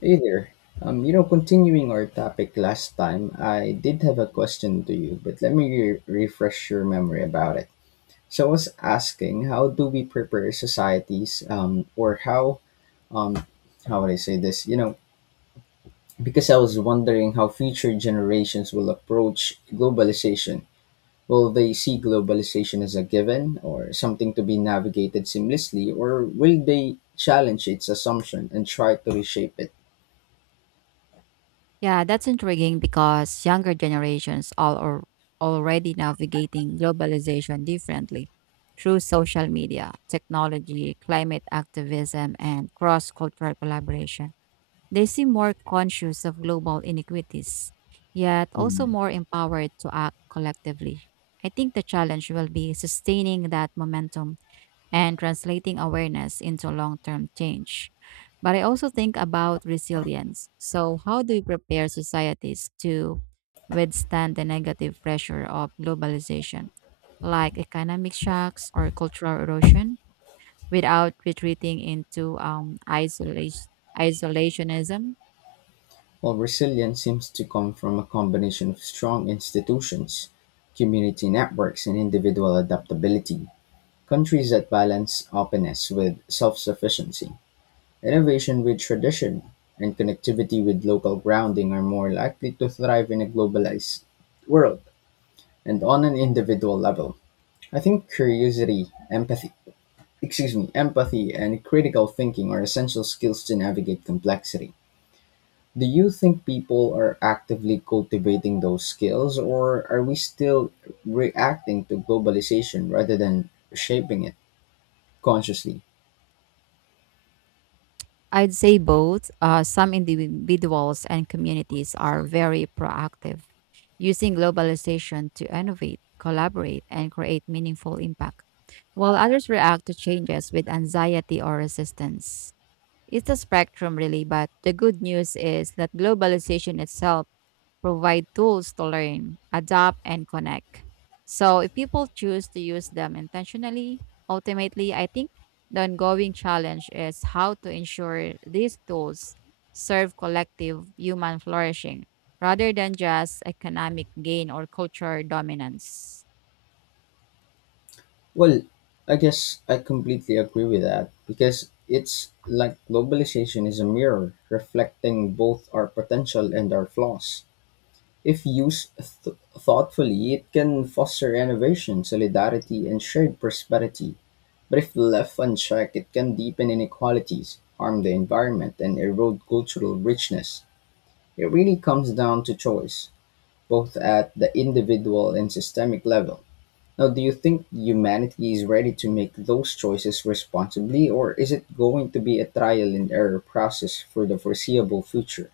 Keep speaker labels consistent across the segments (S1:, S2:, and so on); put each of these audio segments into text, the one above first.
S1: Hey there. Continuing our topic last time, I did have a question to you, but let me refresh your memory about it. So I was asking, how do we prepare societies, or um, how would I say this? You know, because I was wondering how future generations will approach globalization. Will they see globalization as a given, or something to be navigated seamlessly, or will they challenge its assumption and try to reshape it?
S2: Yeah, that's intriguing because younger generations all are already navigating globalization differently through social media, technology, climate activism, and cross-cultural collaboration. They seem more conscious of global inequities, yet also
S1: Mm-hmm.
S2: more empowered to act collectively. I think the challenge will be sustaining that momentum and translating awareness into long term change. But I also think about resilience. So, how do we prepare societies to withstand the negative pressure of globalization, like economic shocks or cultural erosion, without retreating into isolation, isolationism?
S1: While resilience seems to come from a combination of strong institutions, community networks, and individual adaptability, countries that balance openness with self sufficiency, innovation with tradition, and connectivity with local grounding are more likely to thrive in a globalized world. And on an individual level, I think curiosity, empathy, excuse me, empathy, and critical thinking are essential skills to navigate complexity. Do you think people are actively cultivating those skills, or are we still reacting to globalization rather than shaping it consciously?
S2: I'd say both. Some individuals and communities are very proactive using globalization to innovate, collaborate, and create meaningful impact, while others react to changes with anxiety or resistance. It's a spectrum, really, but the good news is that globalization itself provide tools to learn, adapt, and connect. So, if people choose to use them intentionally, ultimately, I think the ongoing challenge is how to ensure these tools serve collective human flourishing rather than just economic gain or cultural dominance.
S1: Well, I guess I completely agree with that because it's like globalization is a mirror reflecting both our potential and our flaws. If used thoughtfully, it can foster innovation, solidarity, and shared prosperity. But if left unchecked, it can deepen inequalities, harm the environment, and erode cultural richness. It really comes down to choice, both at the individual and systemic level. Now, do you think humanity is ready to make those choices responsibly, or is it going to be a trial and error process for the foreseeable future?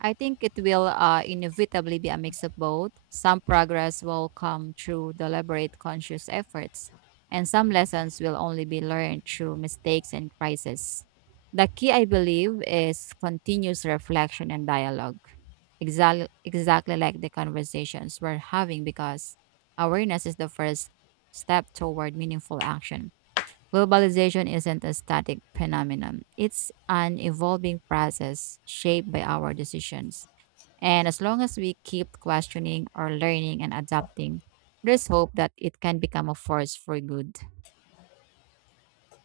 S2: I think it will inevitably be a mix of both. Some progress will come through deliberate, conscious efforts, and some lessons will only be learned through mistakes and crises. The key, I believe, is continuous reflection and dialogue, exactly like the conversations we're having, because awareness is the first step toward meaningful action. Globalization isn't a static phenomenon, it's an evolving process shaped by our decisions. And as long as we keep questioning or learning and adapting, there's hope that it can become a force for good.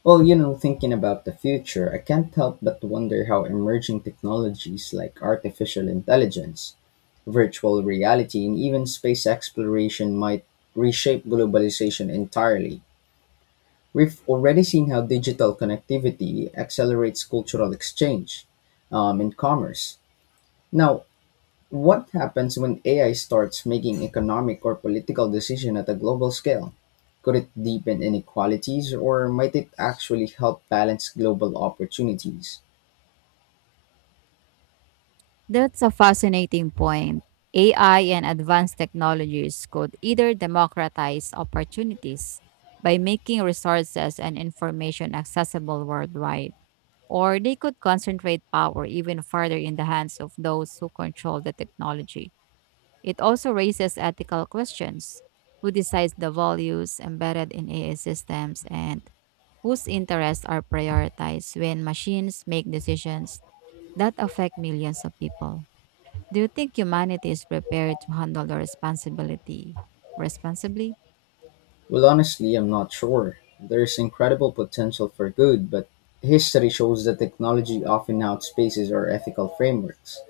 S1: Well, you know, thinking about the future, I can't help but wonder how emerging technologies like artificial intelligence virtual reality, and even space exploration might reshape globalization entirely. We've already seen how digital connectivity accelerates cultural exchange and commerce. Now, what happens when AI starts making economic or political decisions at a global scale? Could it deepen inequalities or might it actually help balance global opportunities?
S2: That's a fascinating point. AI and advanced technologies could either democratize opportunities by making resources and information accessible worldwide, or they could concentrate power even further in the hands of those who control the technology. It also raises ethical questions. Who decides the values embedded in AI systems and whose interests are prioritized when machines make decisions that affect millions of people? Do you think humanity is prepared to handle the responsibility responsibly?
S1: Well, honestly, I'm not sure. There's incredible potential for good, but history shows that technology often outpaces our ethical frameworks.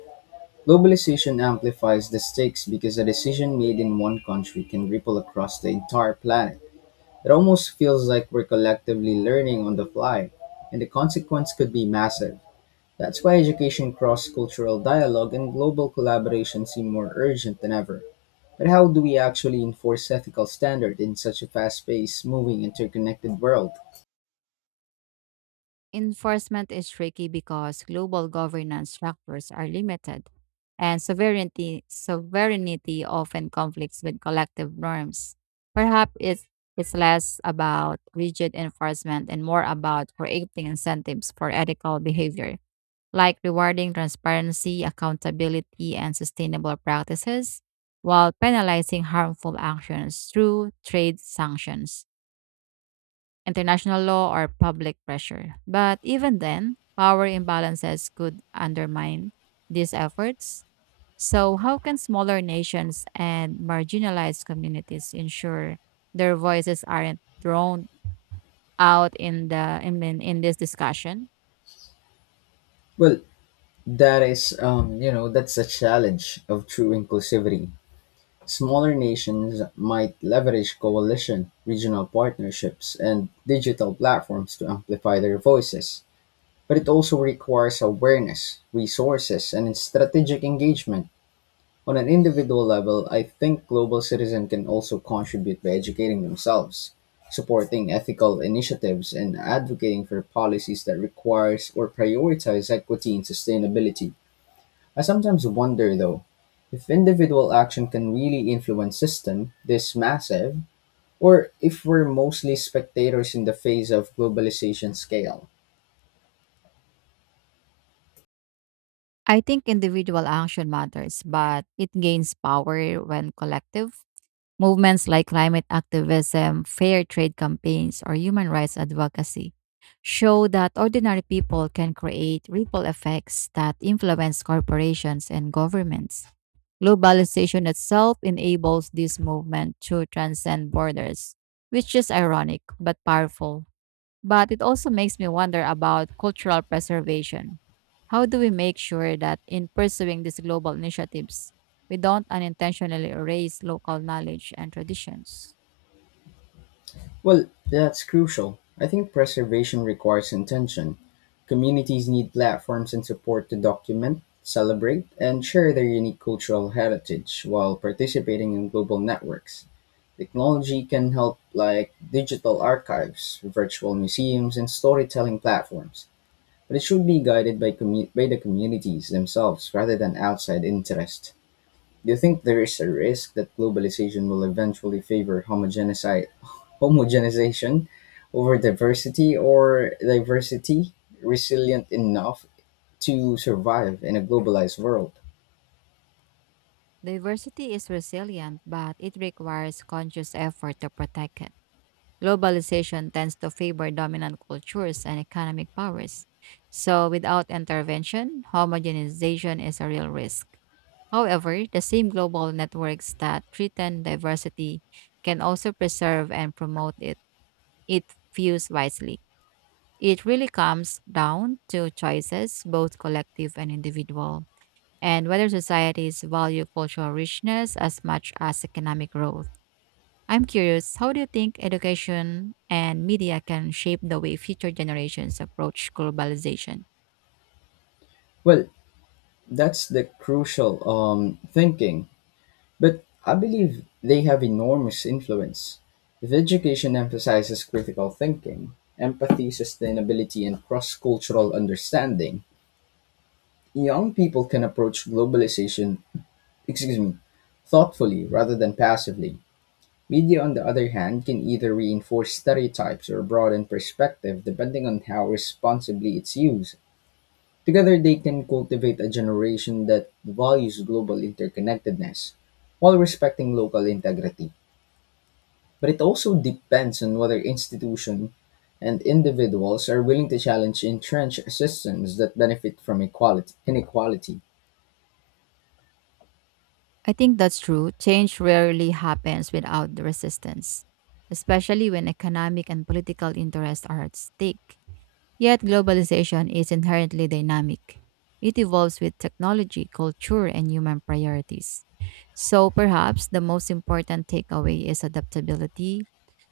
S1: Globalization amplifies the stakes because a decision made in one country can ripple across the entire planet. It almost feels like we're collectively learning on the fly, and the consequence could be massive. That's why education, cross cultural dialogue, and global collaboration seem more urgent than ever. But how do we actually enforce ethical standards in such a fast-paced, moving, interconnected world?
S2: Enforcement is tricky because global governance structures are limited, and sovereignty often conflicts with collective norms. Perhaps it's less about rigid enforcement and more about creating incentives for ethical behavior, like rewarding transparency, accountability, and sustainable practices, while penalizing harmful actions through trade sanctions, international law, or public pressure. But even then, power imbalances could undermine these efforts. So, how can smaller nations and marginalized communities ensure their voices aren't thrown out in in this discussion?
S1: Well, that is, that's a challenge of true inclusivity. Smaller nations might leverage coalition, regional partnerships, and digital platforms to amplify their voices. But it also requires awareness, resources, and strategic engagement. On an individual level, I think global citizens can also contribute by educating themselves, supporting ethical initiatives, and advocating for policies that requires or prioritize equity and sustainability. I sometimes wonder though, if individual action can really influence system this massive or if we're mostly spectators in the face of globalization scale.
S2: I think individual action matters, but it gains power when collective. Movements like climate activism, fair trade campaigns, or human rights advocacy show that ordinary people can create ripple effects that influence corporations and governments. Globalization itself enables this movement to transcend borders, which is ironic but powerful. But it also makes me wonder about cultural preservation. How do we make sure that in pursuing these global initiatives, we don't unintentionally erase local knowledge and traditions?
S1: Well, that's crucial. I think preservation requires intention. Communities need platforms and support to document, celebrate, and share their unique cultural heritage while participating in global networks. Technology can help, like digital archives, virtual museums, and storytelling platforms, but it should be guided by, by the communities themselves rather than outside interest. Do you think there is a risk that globalization will eventually favor homogenization over diversity or diversity resilient enough to survive in a globalized world?
S2: Diversity is resilient, but it requires conscious effort to protect it. Globalization tends to favor dominant cultures and economic powers. So, without intervention, homogenization is a real risk. However, the same global networks that threaten diversity can also preserve and promote it. It views wisely. It really comes down to choices, both collective and individual, and whether societies value cultural richness as much as economic growth. I'm curious, how do you think education and media can shape the way future generations approach globalization?
S1: Well, that's the crucial thinking, but I believe they have enormous influence. If education emphasizes critical thinking, empathy, sustainability, and cross cultural understanding, young people can approach globalization excuse me, thoughtfully rather than passively. Media, on the other hand, can either reinforce stereotypes or broaden perspective depending on how responsibly it's used. Together, they can cultivate a generation that values global interconnectedness while respecting local integrity. But it also depends on whether institutions and individuals are willing to challenge entrenched systems that benefit from equality, inequality.
S2: I think that's true. Change rarely happens without the resistance, especially when economic and political interests are at stake. Yet, globalization is inherently dynamic. It evolves with technology, culture, and human priorities. So, perhaps the most important takeaway is adaptability.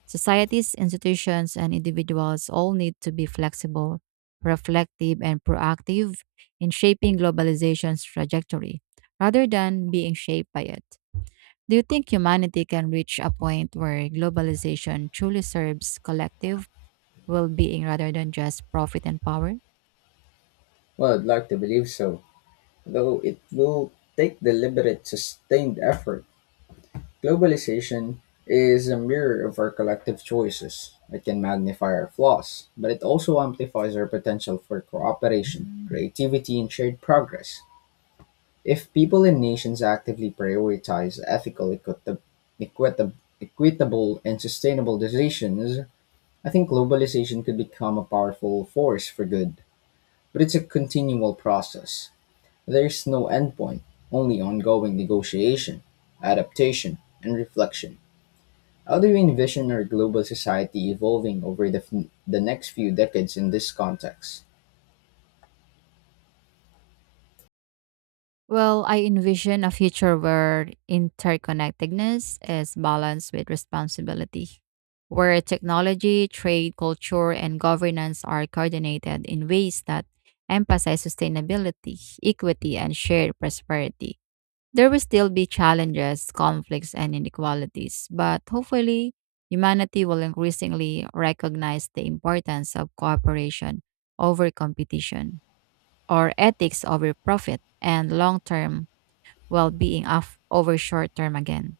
S2: Societies, institutions, and individuals all need to be flexible, reflective, and proactive in shaping globalization's trajectory rather than being shaped by it. Do you think humanity can reach a point where globalization truly serves collective well being rather than just profit and power?
S1: Well, I'd like to believe so, though it will take deliberate, sustained effort. Globalization is a mirror of our collective choices. It can magnify our flaws, but it also amplifies our potential for cooperation, creativity, and shared progress. If people and nations actively prioritize ethical, equitable, equitable and sustainable decisions, I think globalization could become a powerful force for good. But it's a continual process. There's no endpoint, only ongoing negotiation, adaptation, and reflection. How do you envision our global society evolving over the next few decades in this context?
S2: Well, I envision a future where interconnectedness is balanced with responsibility, where technology, trade, culture, and governance are coordinated in ways that emphasize sustainability, equity, and shared prosperity. There will still be challenges, conflicts, and inequalities, but hopefully, humanity will increasingly recognize the importance of cooperation over competition, or ethics over profit, and long term well being over short term again.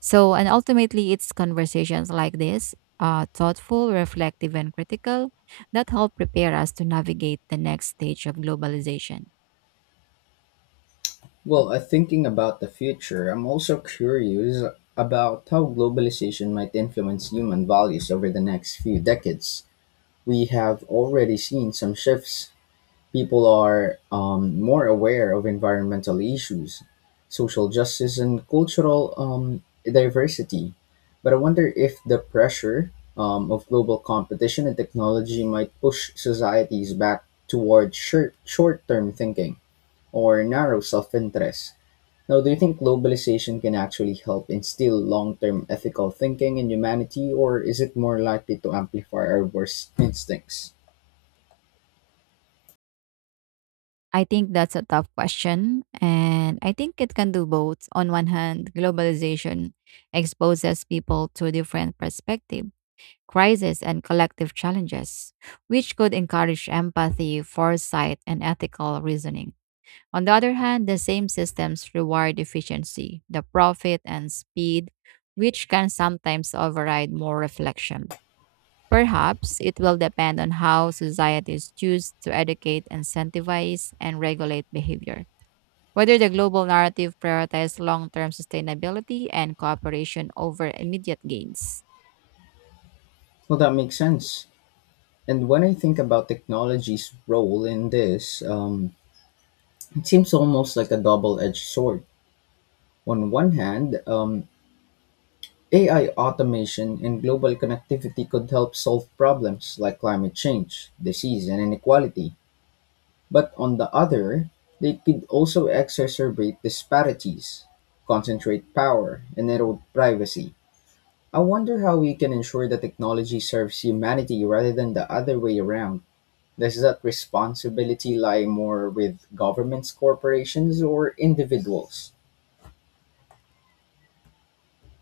S2: So, and ultimately, it's conversations like this. Thoughtful, reflective, and critical that help prepare us to navigate the next stage of globalization.
S1: Well, thinking about the future, I'm also curious about how globalization might influence human values over the next few decades. We have already seen some shifts. People are more aware of environmental issues, social justice, and cultural diversity. But I wonder if the pressure of global competition and technology might push societies back toward short term thinking or narrow self interest. Now, do you think globalization can actually help instill long term ethical thinking in humanity, or is it more likely to amplify our worst instincts?
S2: I think that's a tough question. And I think it can do both. On one hand, globalization exposes people to different perspectives, crises, and collective challenges, which could encourage empathy, foresight, and ethical reasoning. On the other hand, the same systems reward efficiency, the profit, and speed, which can sometimes override more reflection. Perhaps it will depend on how societies choose to educate, incentivize, and regulate behavior. Whether the global narrative prioritizes long term sustainability and cooperation over immediate gains.
S1: Well, that makes sense. And when I think about technology's role in this, it seems almost like a double edged sword. On one hand, AI automation and global connectivity could help solve problems like climate change, disease, and inequality. But on the other, they could also exacerbate disparities, concentrate power, and erode privacy. I wonder how we can ensure that technology serves humanity rather than the other way around. Does that responsibility lie more with governments, corporations, or individuals?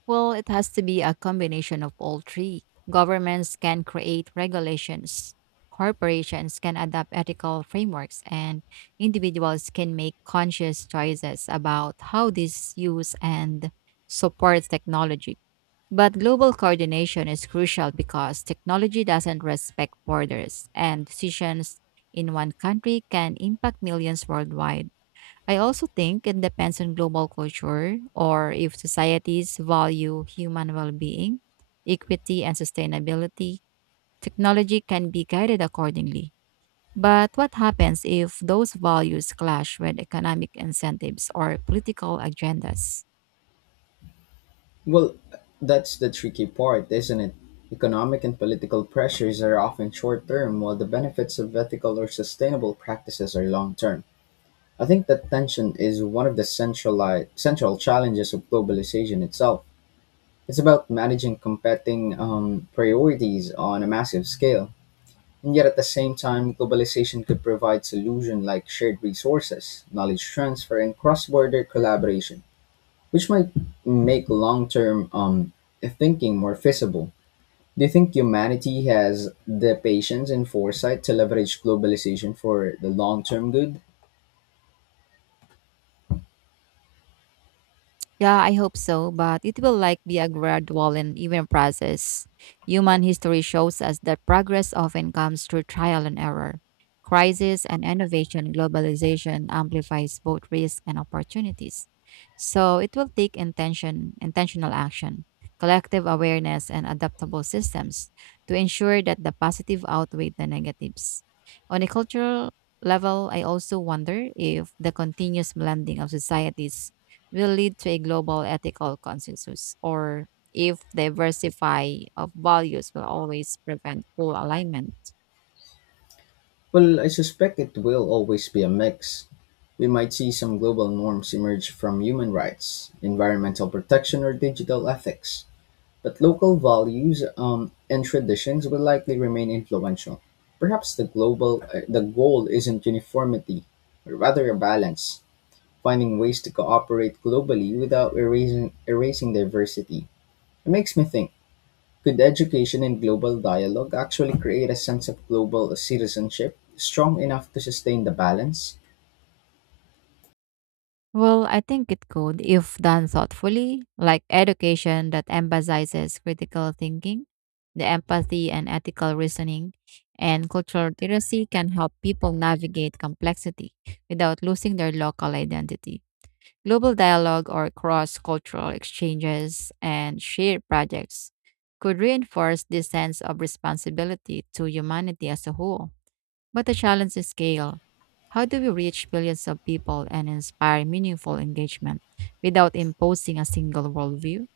S2: Well, it has to be a combination of all three. Governments can create regulations, corporations can adopt ethical frameworks, and individuals can make conscious choices about how they use and support technology. But global coordination is crucial because technology doesn't respect borders, and decisions in one country can impact millions worldwide. I also think it depends on global culture or if societies value human well being, equity, and sustainability. Technology can be guided accordingly. But what happens if those values clash with economic incentives or political agendas?
S1: Well, that's the tricky part, isn't it? Economic and political pressures are often short term, while the benefits of ethical or sustainable practices are long term. I think that tension is one of the central challenges of globalization itself. It's about managing competing priorities on a massive scale. And yet, at the same time, globalization could provide solutions like shared resources, knowledge transfer, and cross border collaboration, which might make long term thinking more feasible. Do you think humanity has the patience and foresight to leverage globalization for the long term good?
S2: Yeah, I hope so, but it will like be a gradual and even process. Human history shows us that progress often comes through trial and error. Crisis and innovation, globalization amplifies both risks and opportunities. So it will take intention, intentional action, collective awareness, and adaptable systems to ensure that the positive outweigh the negatives. On a cultural level, I also wonder if the continuous blending of societies will lead to a global ethical consensus or if diversify of values will always prevent full alignment?
S1: Well, I suspect it will always be a mix. We might see some global norms emerge from human rights, environmental protection, or digital ethics. But local values and traditions will likely remain influential. Perhaps the global the goal isn't uniformity, but rather a balance, finding ways to cooperate globally without erasing diversity. It makes me think: could education and global dialogue actually create a sense of global citizenship strong enough to sustain the balance?
S2: Well, I think it could if done thoughtfully, like education that emphasizes critical thinking, the empathy and ethical reasoning, and cultural literacy can help people navigate complexity without losing their local identity. Global dialogue or cross cultural exchanges and shared projects could reinforce this sense of responsibility to humanity as a whole. But the challenge is scale. How do we reach billions of people and inspire meaningful engagement without imposing a single worldview?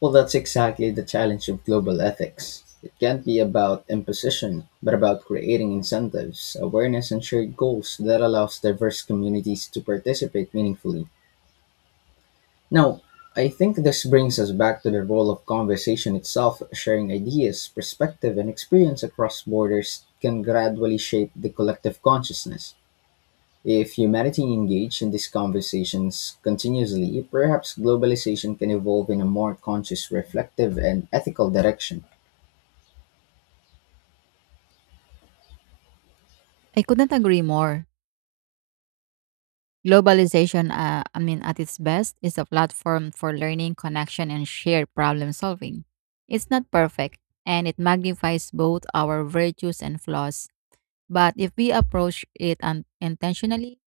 S1: Well, that's exactly the challenge of global ethics. It can't be about imposition, but about creating incentives, awareness, and shared goals that allows diverse communities to participate meaningfully. Now, I think this brings us back to the role of conversation itself. Sharing ideas, perspective, and experience across borders can gradually shape the collective consciousness. If humanity engaged in these conversations continuously, perhaps globalization can evolve in a more conscious, reflective, and ethical direction.
S2: I couldn't agree more. Globalization, at its best, is a platform for learning, connection, and shared problem solving. It's not perfect, and it magnifies both our virtues and flaws. But if we approach it un- intentionally,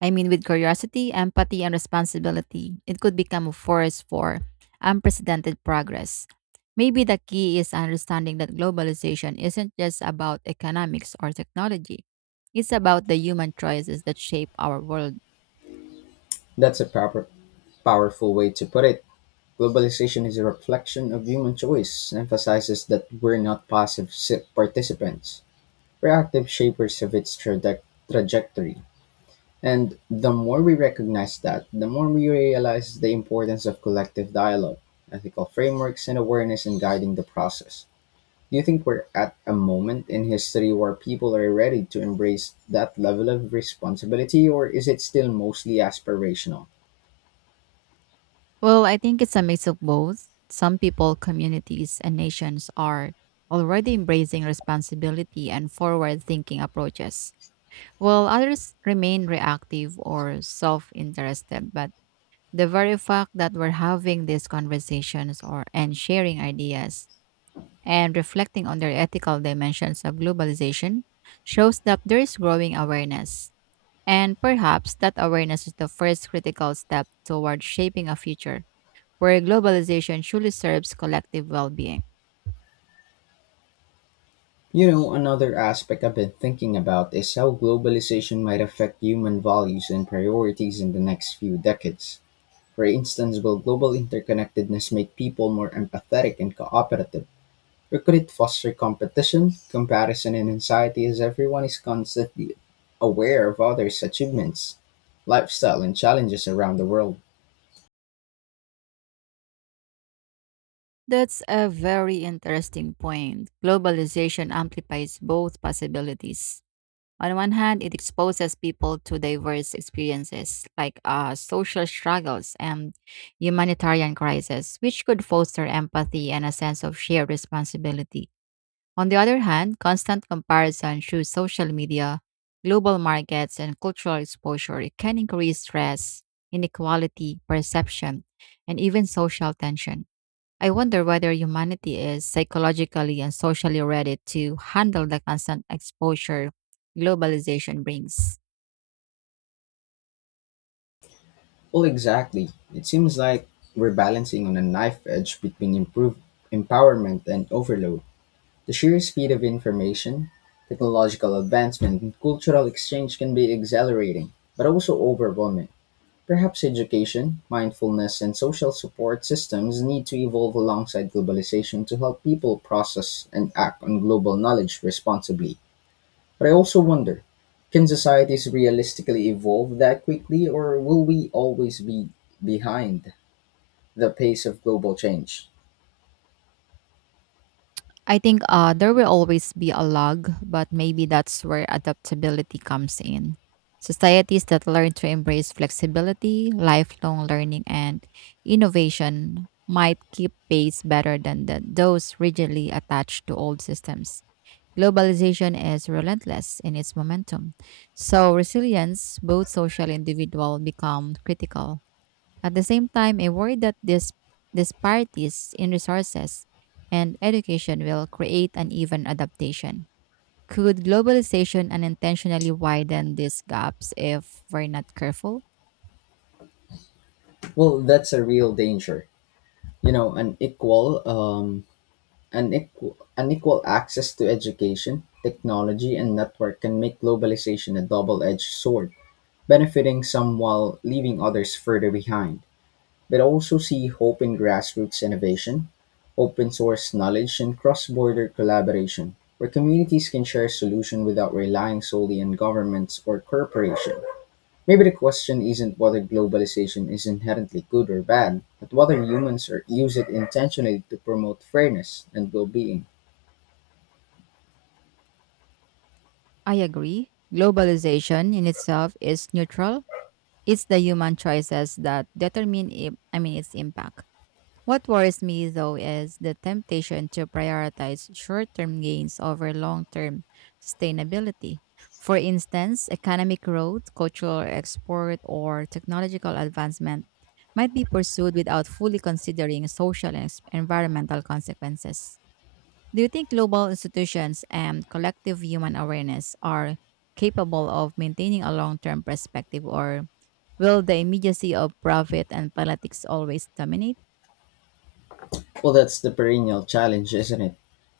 S2: I mean with curiosity, empathy, and responsibility, it could become a force for unprecedented progress. Maybe the key is understanding that globalization isn't just about economics or technology. It's about the human choices that shape our world.
S1: That's a proper, powerful way to put it. Globalization is a reflection of human choice, emphasizes that we're not passive participants. We're active shapers of its trajectory. And the more we recognize that, the more we realize the importance of collective dialogue, ethical frameworks, and awareness in guiding the process. Do you think we're at a moment in history where people are ready to embrace that level of responsibility, or is it still mostly aspirational?
S2: Well, I think it's a mix of both. Some people, communities, and nations are already embracing responsibility and forward thinking approaches while others remain reactive or self interested. But the very fact that we're having these conversations or and sharing ideas and reflecting on their ethical dimensions of globalization shows that there is growing awareness. And perhaps that awareness is the first critical step toward shaping a future where globalization truly serves collective well being.
S1: You know, another aspect I've been thinking about is how globalization might affect human values and priorities in the next few decades. For instance, will global interconnectedness make people more empathetic and cooperative? Recruit foster competition, comparison and anxiety as everyone is constantly aware of others' achievements, lifestyle and challenges around the world.
S2: That's a very interesting point. Globalization amplifies both possibilities. On one hand, it exposes people to diverse experiences like social struggles and humanitarian crises, which could foster empathy and a sense of shared responsibility. On the other hand, constant comparison through social media, global markets, and cultural exposure it can increase stress, inequality, perception, and even social tension. I wonder whether humanity is psychologically and socially ready to handle the constant exposure globalization brings.
S1: Well exactly. It seems like we're balancing on a knife edge between improved empowerment and overload. The sheer speed of information, technological advancement and cultural exchange can be exhilarating, but also overwhelming. Perhaps education, mindfulness, and social support systems need to evolve alongside globalization to help people process and act on global knowledge responsibly. But I also wonder can societies realistically evolve that quickly, or will we always be behind the pace of global change?
S2: I think there will always be a lag, but maybe that's where adaptability comes in. Societies that learn to embrace flexibility, lifelong learning, and innovation might keep pace better than the, those rigidly attached to old systems. Globalization is relentless in its momentum, so resilience, both social and individual, become critical. At the same time, I worry that this disparities in resources and education will create uneven adaptation. Could globalization unintentionally widen these gaps if we're not careful?
S1: Well, that's a real danger. You know, an unequal access to education, technology, and network can make globalization a double edged sword, benefiting some while leaving others further behind, but also see hope in grassroots innovation, open source knowledge, and cross border collaboration, where communities can share solutions without relying solely on governments or corporations. Maybe the question isn't whether globalization is inherently good or bad, but whether humans are, use it intentionally to promote fairness and well being.
S2: I agree. Globalization in itself is neutral. It's the human choices that determine it, I mean its impact. What worries me though is the temptation to prioritize short-term gains over long-term sustainability. For instance, economic growth, cultural export, or technological advancement might be pursued without fully considering social and environmental consequences. Do you think global institutions and collective human awareness are capable of maintaining a long term perspective, or will the immediacy of profit and politics always dominate?
S1: Well, that's the perennial challenge, isn't it?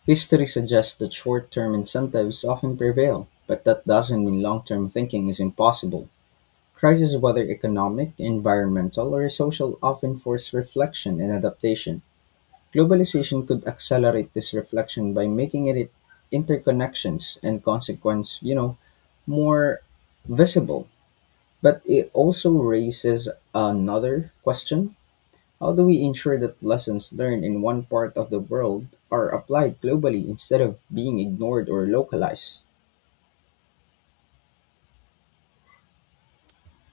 S1: History suggests that short term incentives often prevail, but that doesn't mean long term thinking is impossible. Crises, whether economic, environmental, or social, often force reflection and adaptation. Globalization could accelerate this reflection by making it interconnections and consequence, you know, more visible. But it also raises another question: how do we ensure that lessons learned in one part of the world are applied globally instead of being ignored or localized?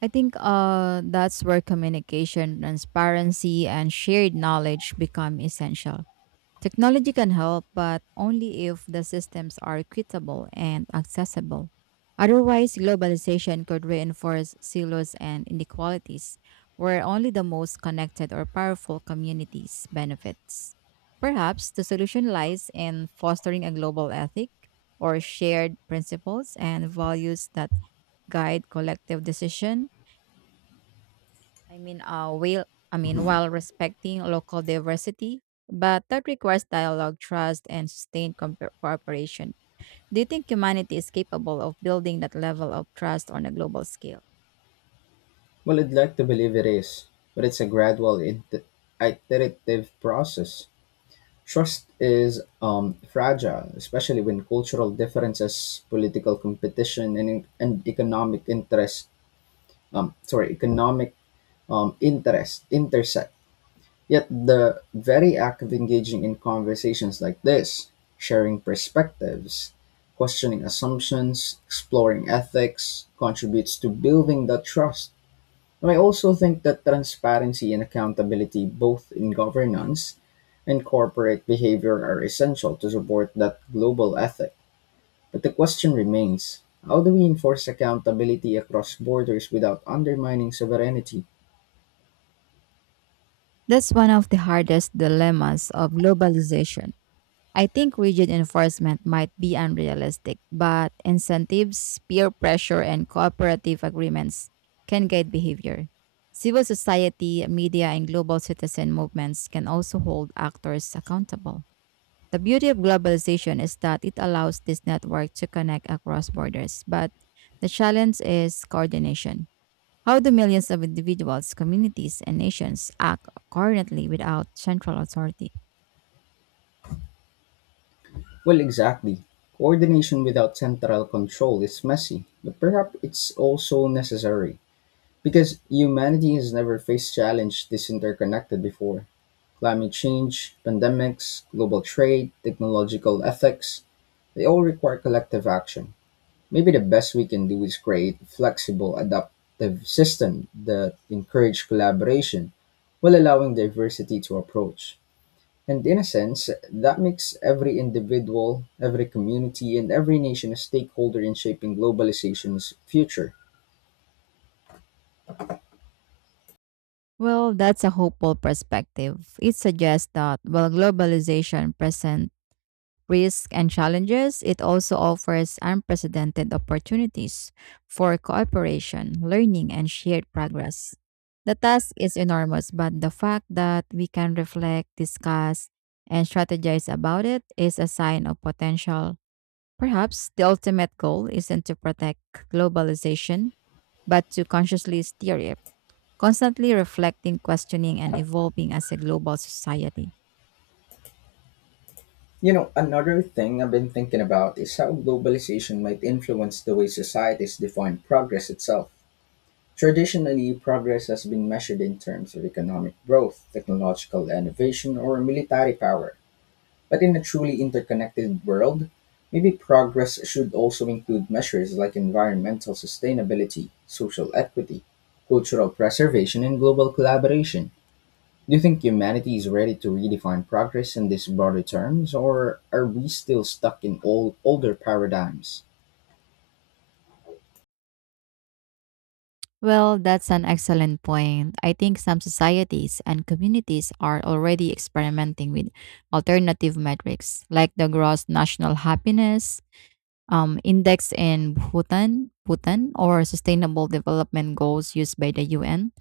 S2: I think that's where communication, transparency, and shared knowledge become essential. Technology can help, but only if the systems are equitable and accessible. Otherwise, globalization could reinforce silos and inequalities, where only the most connected or powerful communities benefits. Perhaps the solution lies in fostering a global ethic or shared principles and values that guide collective decision I mean, will I mean
S1: Mhm.
S2: while respecting local diversity, but that requires dialogue, trust, and sustained cooperation. Do you think humanity is capable of building that level of trust on a global scale?
S1: Well, I'd like to believe it is, but it's a gradual, iterative process. Trust is fragile, especially when cultural differences, political competition, and economic interest, sorry, economic interest intersect. Yet the very act of engaging in conversations like this, sharing perspectives, questioning assumptions, exploring ethics, contributes to building that trust. And I also think that transparency and accountability, both in governance and corporate behavior, are essential to support that global ethic. But the question remains: how do we enforce accountability across borders without undermining sovereignty?
S2: That's one of the hardest dilemmas of globalization. I think rigid enforcement might be unrealistic, but incentives, peer pressure, and cooperative agreements can guide behavior. Civil society, media, and global citizen movements can also hold actors accountable. The beauty of globalization is that it allows this network to connect across borders, but the challenge is coordination. How do millions of individuals, communities, and nations act coordinately without central authority?
S1: Well, exactly. Coordination without central control is messy, but perhaps it's also necessary because humanity has never faced challenge this interconnected before. Climate change, pandemics, global trade, technological ethics, they all require collective action. Maybe the best we can do is create a flexible, adaptive system that encourage collaboration while allowing diversity to approach. And in a sense, that makes every individual, every community, and every nation a stakeholder in shaping globalization's future.
S2: Well, that's a hopeful perspective. It suggests that while globalization presents risks and challenges, it also offers unprecedented opportunities for cooperation, learning, and shared progress. The task is enormous, but the fact that we can reflect, discuss, and strategize about it is a sign of potential. Perhaps the ultimate goal isn't to protect globalization, but to consciously steer it constantly reflecting, questioning, and evolving as a global society.
S1: You know, another thing I've been thinking about is how globalization might influence the way societies define progress itself. Traditionally, progress has been measured in terms of economic growth, technological innovation, or military power. But in a truly interconnected world, maybe progress should also include measures like environmental sustainability, social equity, cultural preservation, and global collaboration. Do you think humanity is ready to redefine progress in these broader terms, or are we still stuck in old, older paradigms?
S2: Well, that's an excellent point. I think some societies and communities are already experimenting with alternative metrics like the gross national happiness index in Bhutan or sustainable development goals used by the UN.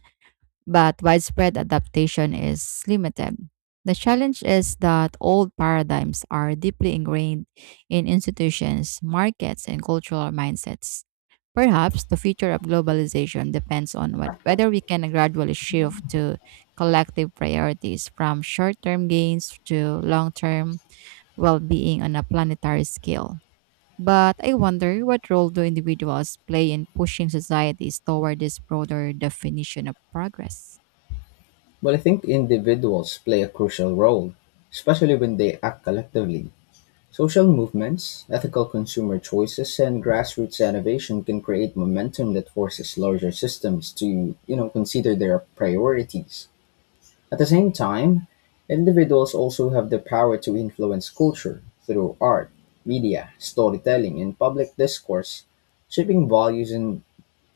S2: But widespread adaptation is limited. The challenge is that old paradigms are deeply ingrained in institutions, markets, and cultural mindsets. Perhaps the future of globalization depends on what, whether we can gradually shift to collective priorities from short term gains to long term well being on a planetary scale. But I wonder what role do individuals play in pushing societies toward this broader definition of progress?
S1: Well, I think individuals play a crucial role, especially when they act collectively. Social movements, ethical consumer choices, and grassroots innovation can create momentum that forces larger systems to, you know, consider their priorities. At the same time, individuals also have the power to influence culture through art, media, storytelling, and public discourse, shaping values in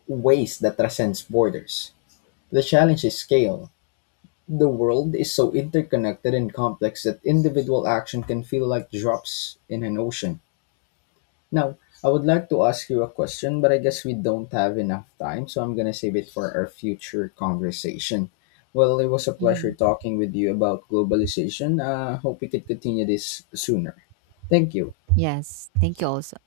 S1: ways that transcends borders. The challenge is scale. The world is so interconnected and complex that individual action can feel like drops in an ocean now, I would like to ask you a question, but I guess we don't have enough time, so I'm going to save it for our future conversation. Well, it was a pleasure
S2: Mhm.
S1: talking with you about globalization. Hope we could continue this sooner. Thank you.
S2: Yes. Thank you also.